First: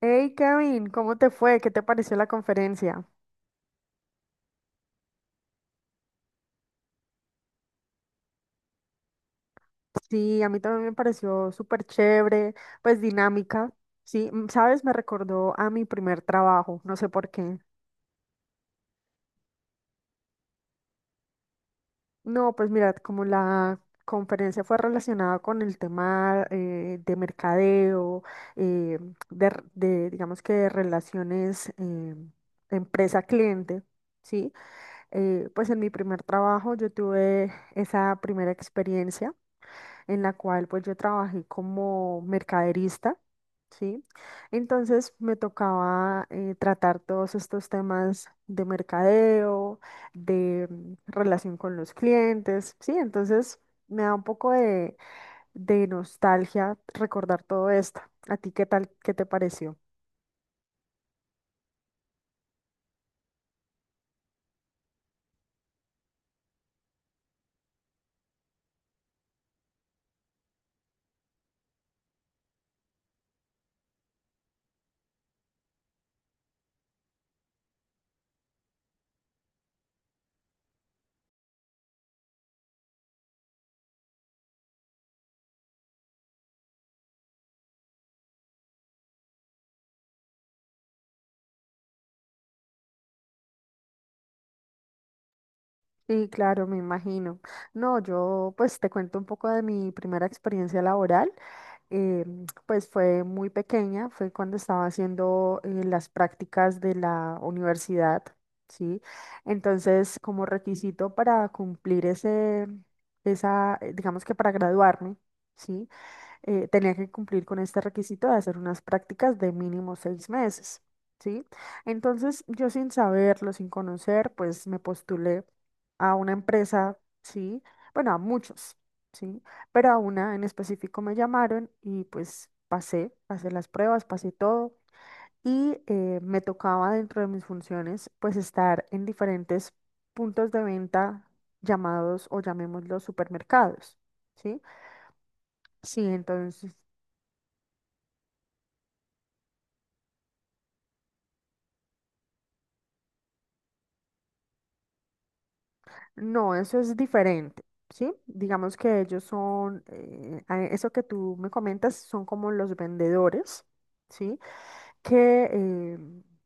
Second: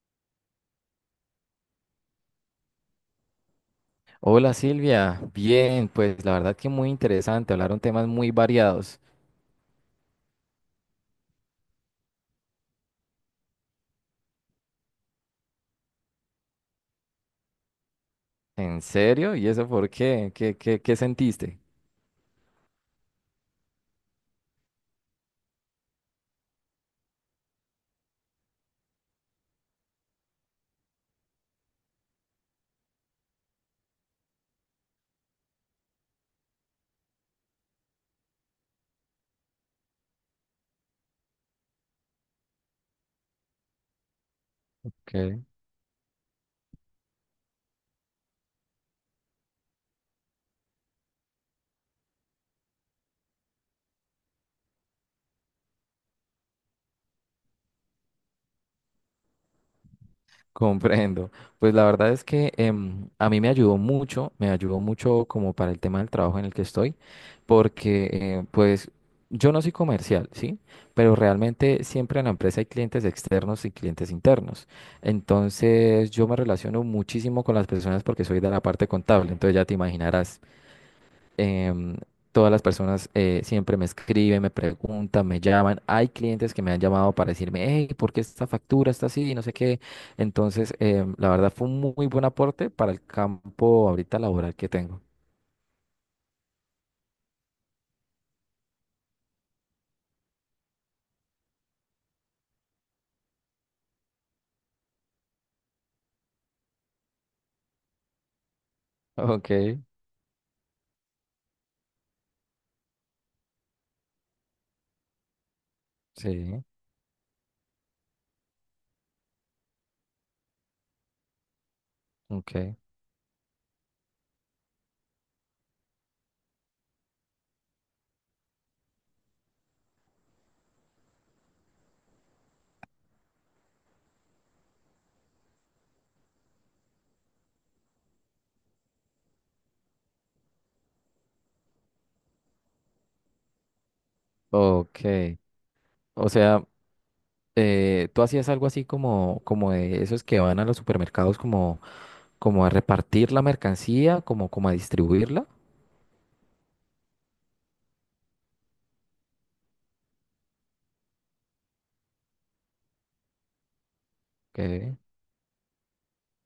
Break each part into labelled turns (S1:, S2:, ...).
S1: Hey Kevin, ¿cómo te fue? ¿Qué te pareció la conferencia?
S2: Hola Silvia, bien, pues la verdad que muy interesante, hablaron temas muy variados.
S1: Sí, a mí también me pareció súper chévere, pues dinámica. Sí, sabes, me recordó a mi primer trabajo, no sé por qué.
S2: ¿En serio? ¿Y eso por qué? ¿Qué sentiste?
S1: No, pues mira, como la conferencia fue relacionada con el tema de mercadeo, eh, de, digamos que de relaciones empresa-cliente, ¿sí? Pues en mi primer trabajo yo tuve esa primera experiencia, en la cual pues yo trabajé como mercaderista, ¿sí? Entonces me
S2: Ok.
S1: tocaba tratar todos estos temas de mercadeo, de relación con los clientes, ¿sí? Entonces me da un poco de nostalgia recordar todo esto. ¿A ti qué tal, qué te pareció?
S2: Comprendo. Pues la verdad es que a mí me ayudó mucho como para el tema del trabajo en el que estoy, porque pues yo no soy comercial, ¿sí? Pero realmente siempre en la empresa hay clientes externos y clientes internos. Entonces yo me relaciono muchísimo con las personas porque soy de la parte contable, entonces ya te imaginarás. em, Todas las personas siempre me escriben, me preguntan, me llaman. Hay clientes que me han llamado para decirme, hey, ¿por qué esta factura está así? Y no sé qué. Entonces, la verdad fue un muy buen aporte para el campo ahorita laboral que tengo.
S1: Sí, claro, me imagino. No, yo pues te cuento un poco de mi primera experiencia laboral. eh, pues fue muy pequeña, fue cuando estaba haciendo las prácticas de la universidad, ¿sí?
S2: Ok,
S1: Entonces, como requisito para cumplir ese, esa, digamos que para graduarme, ¿sí?
S2: sí,
S1: Tenía que cumplir con este requisito de hacer unas prácticas de mínimo 6 meses, ¿sí? Entonces, yo
S2: ok,
S1: sin saberlo, sin conocer, pues me postulé a una empresa, ¿sí? Bueno, a muchos, ¿sí? Pero a una en específico me llamaron y pues pasé, pasé las pruebas, pasé todo y me tocaba dentro de mis funciones pues estar en diferentes puntos de venta llamados o llamémoslos supermercados, ¿sí?
S2: ok.
S1: Sí,
S2: O sea,
S1: entonces.
S2: tú hacías algo así como, como de esos que van a los supermercados como, como a repartir la mercancía, como, como a distribuirla.
S1: No, eso es diferente, ¿sí? Digamos que ellos son, eso que tú me comentas, son como los vendedores, ¿sí?
S2: Ok,
S1: Que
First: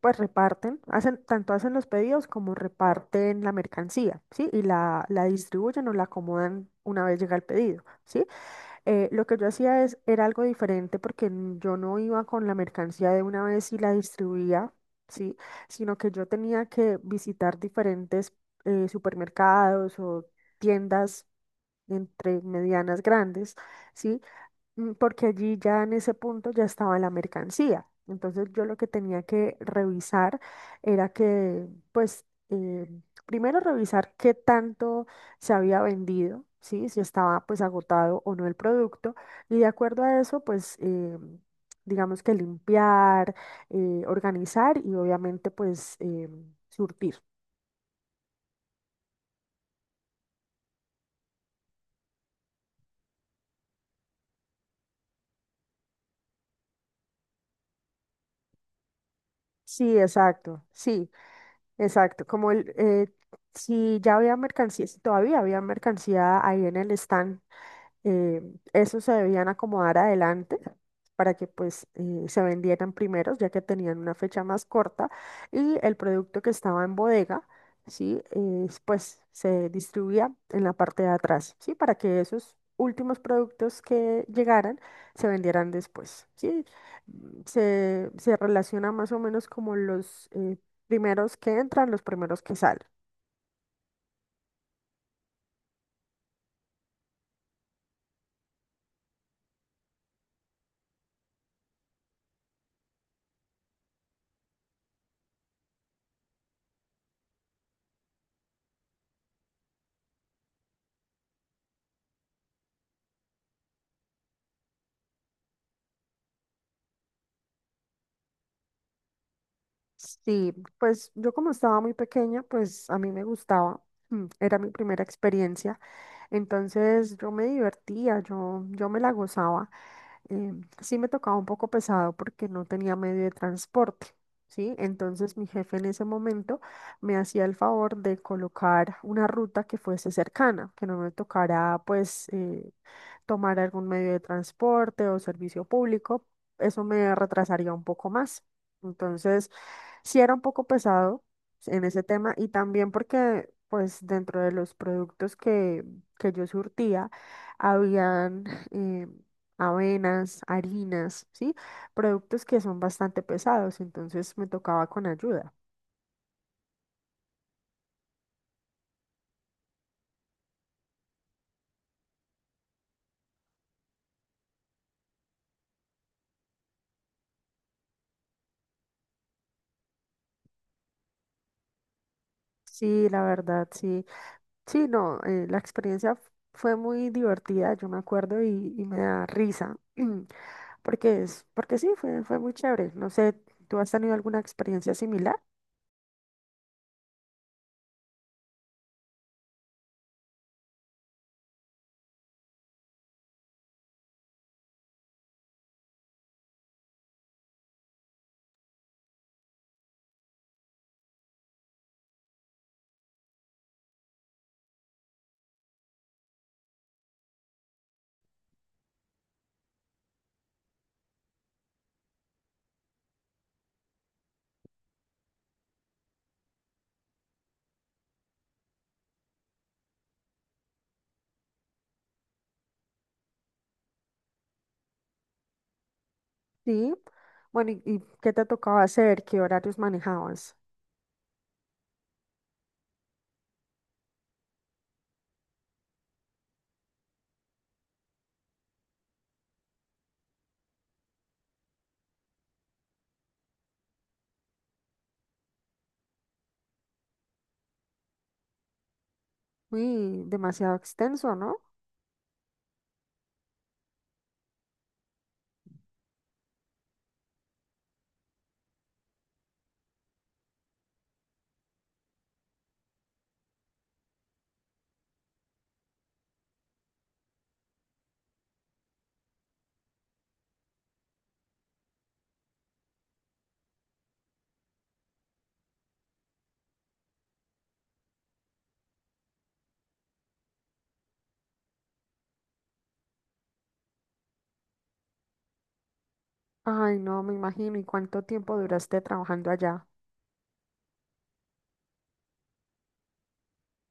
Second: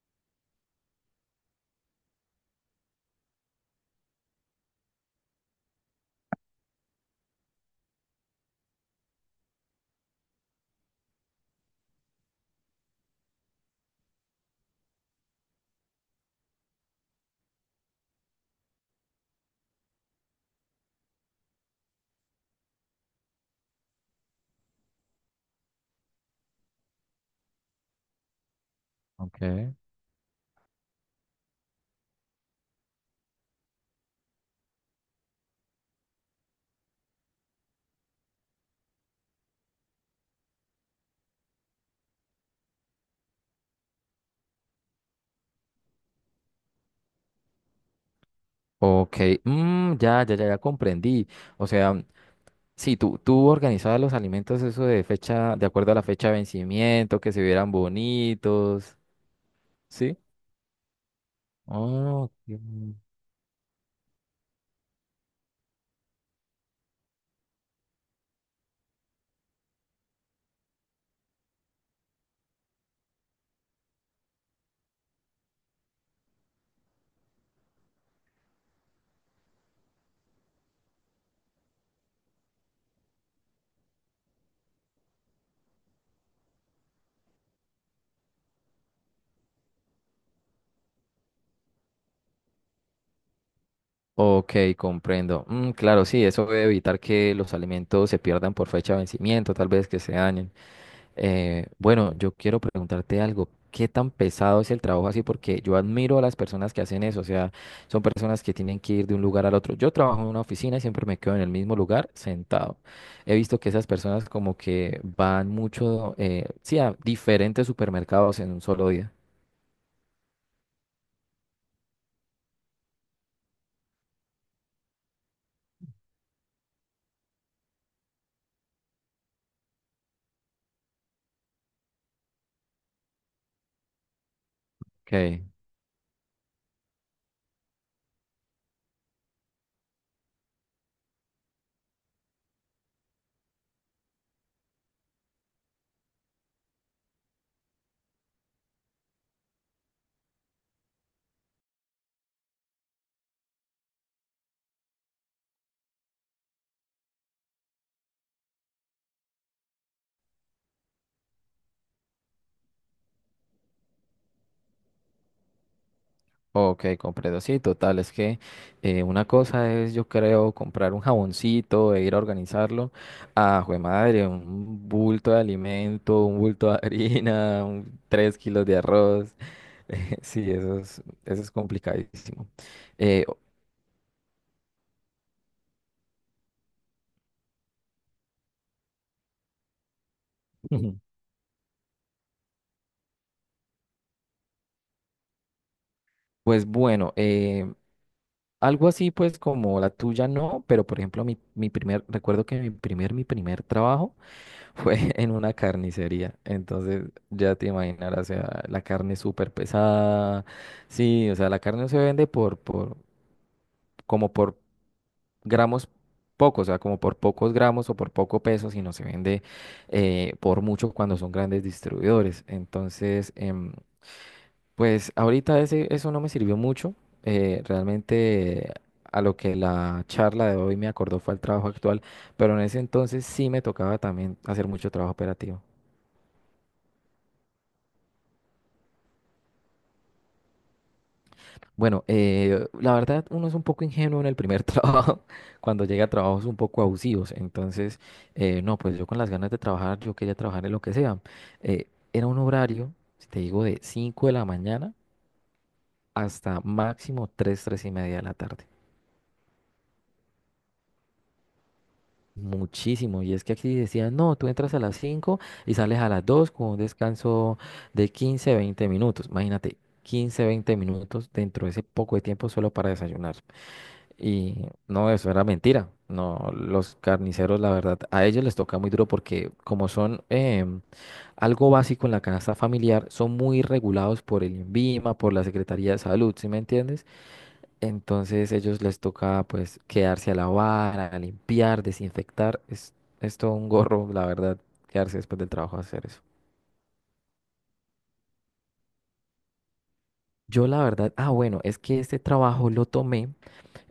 S1: pues reparten, hacen, tanto hacen los pedidos como reparten la mercancía, ¿sí? Y la distribuyen o la acomodan una vez llega el pedido, ¿sí? Lo que yo hacía es, era algo diferente porque yo no iba con la mercancía de una vez y la distribuía, ¿sí? Sino que yo tenía que visitar diferentes supermercados o tiendas entre medianas grandes, ¿sí? Porque allí ya en ese punto ya estaba la mercancía. Entonces yo lo que tenía que
S2: ok.
S1: revisar era que, pues, primero revisar qué tanto se había vendido, ¿sí? Si estaba pues agotado o no el producto. Y de acuerdo a eso, pues, digamos que limpiar, organizar y obviamente pues surtir.
S2: Ok, mm, ya, ya, ya, ya comprendí. O sea, sí, tú organizabas los alimentos, eso de fecha, de acuerdo a la fecha de vencimiento, que se vieran bonitos,
S1: Sí,
S2: ¿sí?
S1: exacto, sí.
S2: Oh,
S1: Exacto, como
S2: ok.
S1: el, si ya había mercancía, si todavía había mercancía ahí en el stand, eh, esos se debían acomodar adelante para que pues se vendieran primeros, ya que tenían una fecha más corta y el producto que estaba en bodega, ¿sí? Pues se distribuía en la parte de atrás, ¿sí? Para que esos últimos productos que llegaran se vendieran después, ¿sí? Se, se relaciona más o menos como los primeros que entran, los primeros que salen.
S2: Ok, comprendo. Mm, claro, sí, eso debe evitar que los alimentos se pierdan por fecha de vencimiento, tal vez que se dañen. Bueno, yo quiero preguntarte algo. ¿Qué tan pesado es el trabajo así? Porque yo admiro a las personas que hacen eso. O sea, son personas que tienen que ir de un lugar al otro. Yo trabajo en una oficina y siempre me quedo en el mismo lugar sentado. He visto que esas personas como que van mucho, sí, a diferentes supermercados en un solo día.
S1: Sí, pues yo como estaba muy pequeña, pues a mí me gustaba, era mi primera experiencia, entonces yo me divertía, yo me la gozaba. eh, sí me tocaba un poco pesado porque no tenía medio de transporte, ¿sí? Entonces
S2: Ok.
S1: mi jefe en ese momento me hacía el favor de colocar una ruta que fuese cercana, que no me tocara pues tomar algún medio de transporte o servicio público, eso me retrasaría un poco más. Entonces, sí era un poco pesado en ese tema y también porque, pues, dentro de los productos que yo surtía, habían eh, avenas, harinas, ¿sí? Productos que son bastante pesados, entonces me tocaba con ayuda.
S2: Ok, comprendo. Sí, total. Es que una cosa es, yo creo, comprar un jaboncito e ir a organizarlo. Ah, jue madre, un bulto de alimento, un bulto de harina, tres kilos de arroz. Sí, eso es complicadísimo.
S1: Sí, la
S2: Eh,
S1: verdad, sí. Sí, no, la experiencia fue muy divertida, yo me acuerdo, y me da risa, porque es, porque sí, fue muy chévere. No sé, ¿tú has tenido alguna experiencia similar?
S2: Pues bueno, algo así pues como la tuya no, pero por ejemplo recuerdo que mi primer trabajo fue en una carnicería, entonces ya te imaginarás, o sea, la carne súper pesada, sí, o sea, la carne no se vende por, como por gramos pocos, o sea, como por pocos gramos o por poco peso, sino se vende por mucho cuando son grandes distribuidores, entonces pues ahorita eso no me sirvió mucho. Realmente a lo que la charla de hoy me acordó fue al trabajo actual, pero en ese entonces sí me tocaba también hacer mucho trabajo operativo.
S1: Sí. Bueno, ¿y qué te tocaba hacer? ¿Qué horarios manejabas?
S2: Bueno, la verdad uno es un poco ingenuo en el primer trabajo, cuando llega a trabajos un poco abusivos. Entonces, no, pues yo con las ganas de trabajar, yo quería trabajar en lo que sea. Eh, Era un horario, si te digo, de 5 de la mañana hasta máximo tres y media de la tarde.
S1: Uy, demasiado extenso, ¿no?
S2: Muchísimo, y es que aquí decían, no, tú entras a las 5 y sales a las 2 con un descanso de 15 20 minutos. Imagínate, 15 20 minutos dentro de ese poco de tiempo solo para desayunar. Y no, eso era mentira. No, los carniceros, la verdad, a ellos les toca muy duro porque como son algo básico en la canasta familiar, son muy regulados por el INVIMA, por la Secretaría de Salud, ¿sí me entiendes? Entonces ellos les toca pues quedarse a lavar, a limpiar, desinfectar. Es todo un gorro, la verdad, quedarse después del trabajo a hacer eso.
S1: Ay, no, me imagino. ¿Y cuánto tiempo duraste trabajando allá?
S2: Yo la verdad, ah bueno, es que este trabajo lo tomé,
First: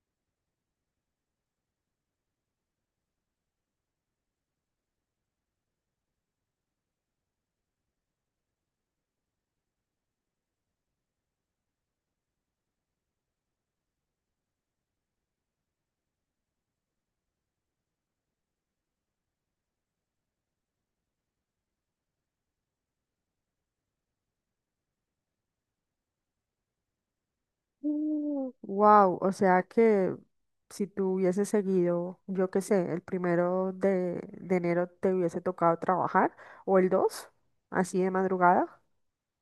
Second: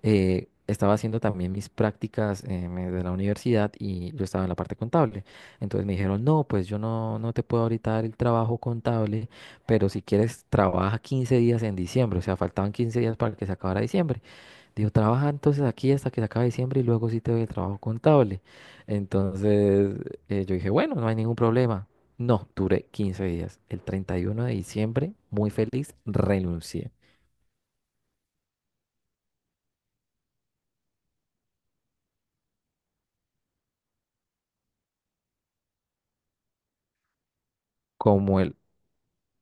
S2: estaba haciendo también mis prácticas de la universidad y yo estaba en la parte contable. Entonces me dijeron, no, pues yo no, no te puedo ahorita dar el trabajo contable, pero si quieres trabaja 15 días en diciembre, o sea, faltaban 15 días para que se acabara diciembre. Digo, trabaja entonces aquí hasta que se acabe diciembre y luego sí te doy el trabajo contable. Entonces, yo dije, bueno, no hay ningún problema. No, duré 15 días. El 31 de diciembre, muy feliz, renuncié.
S1: Wow, o sea que si tú hubieses seguido, yo qué sé, el primero de enero te hubiese tocado trabajar o el 2, así de
S2: Como el,
S1: madrugada.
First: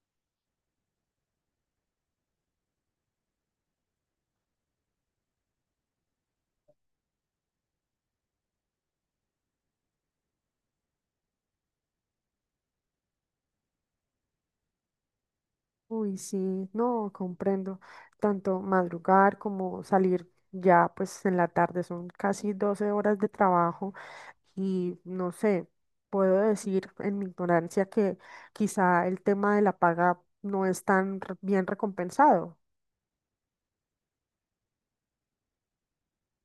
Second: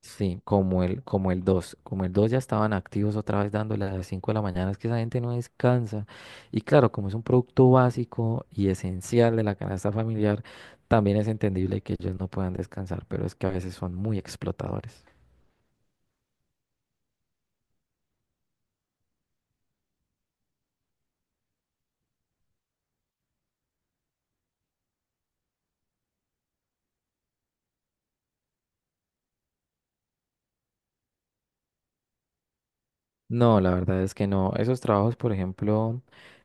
S2: sí, como el dos. Como el 2 ya estaban activos otra vez dándole a las 5 de la mañana, es que esa gente no descansa. Y claro, como es un producto básico y esencial de la canasta familiar, también es entendible que ellos no puedan descansar, pero es que a veces son muy explotadores.
S1: Uy, sí, no, comprendo. Tanto madrugar como salir ya pues en la tarde son casi 12 horas de trabajo y no sé, puedo decir en mi ignorancia que quizá el tema de la paga no es tan bien recompensado.
S2: No, la verdad es que no. Esos trabajos, por ejemplo,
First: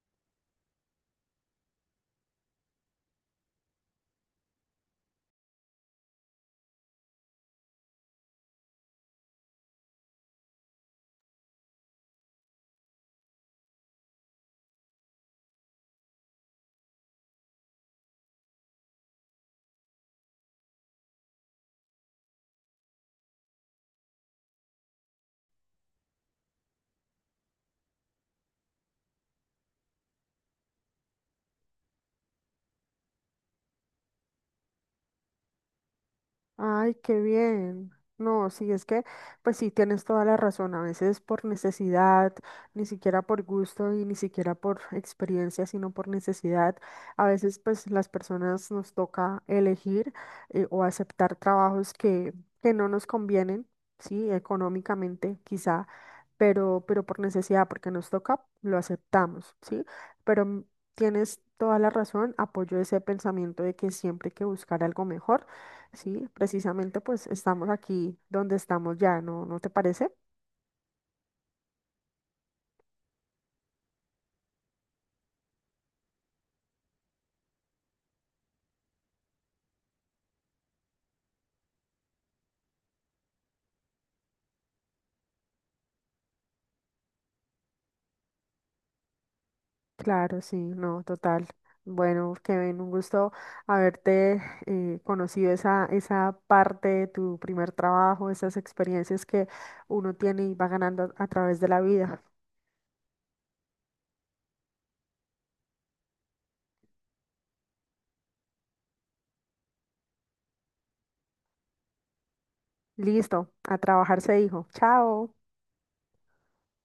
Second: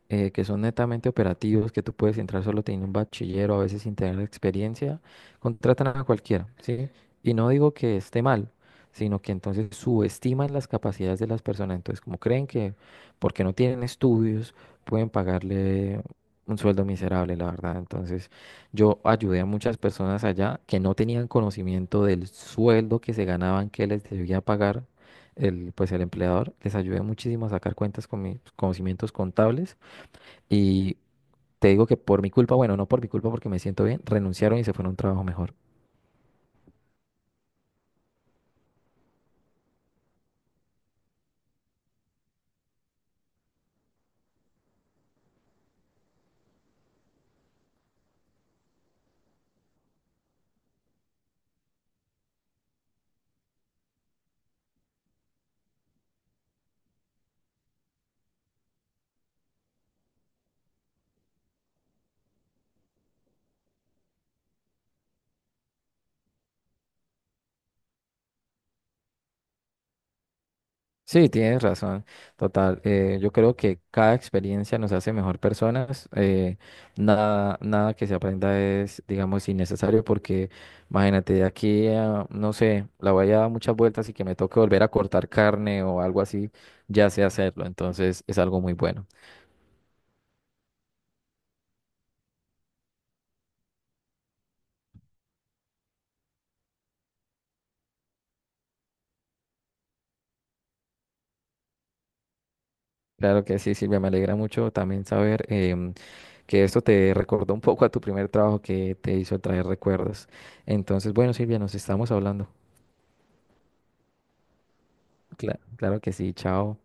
S2: que son netamente operativos, que tú puedes entrar solo teniendo un bachiller o a veces sin tener experiencia, contratan a cualquiera, ¿sí? Y no digo que esté mal, sino que entonces subestiman las capacidades de las personas. Entonces, como creen que porque no tienen estudios, pueden pagarle un sueldo miserable, la verdad. Entonces, yo ayudé a muchas personas allá que no tenían conocimiento del sueldo que se ganaban, que les debía pagar el, pues el empleador, les ayudé muchísimo a sacar cuentas con mis conocimientos contables y te digo que por mi culpa, bueno, no por mi culpa porque me siento bien, renunciaron y se fueron a un trabajo mejor.
S1: Ay, qué bien. No, sí, es que, pues sí, tienes toda la razón. A veces por necesidad, ni siquiera por gusto y ni siquiera por experiencia, sino por necesidad. A veces, pues las personas nos toca elegir o aceptar trabajos que no nos convienen, sí, económicamente quizá, pero por necesidad, porque nos toca, lo aceptamos, sí. Pero tienes toda la razón. Apoyo ese pensamiento de que siempre hay que buscar algo mejor. Sí, precisamente pues estamos aquí donde estamos ya, ¿no? ¿No te parece?
S2: Sí, tienes razón, total. Yo creo que cada experiencia nos hace mejor personas. Nada que se aprenda es, digamos, innecesario porque imagínate, de aquí a, no sé, la voy a dar muchas vueltas y que me toque volver a cortar carne o algo así, ya sé hacerlo. Entonces es algo muy bueno.
S1: Claro, sí, no, total. Bueno, Kevin, un gusto haberte conocido esa, esa parte de tu primer trabajo, esas experiencias que uno tiene y va ganando a través de la vida.
S2: Claro que sí, Silvia, me alegra mucho también saber em, que esto te recordó un poco a tu primer trabajo que te hizo traer recuerdos. Entonces, bueno, Silvia, nos estamos hablando.
S1: Listo, a trabajar se dijo. Chao.
S2: Claro que sí, chao.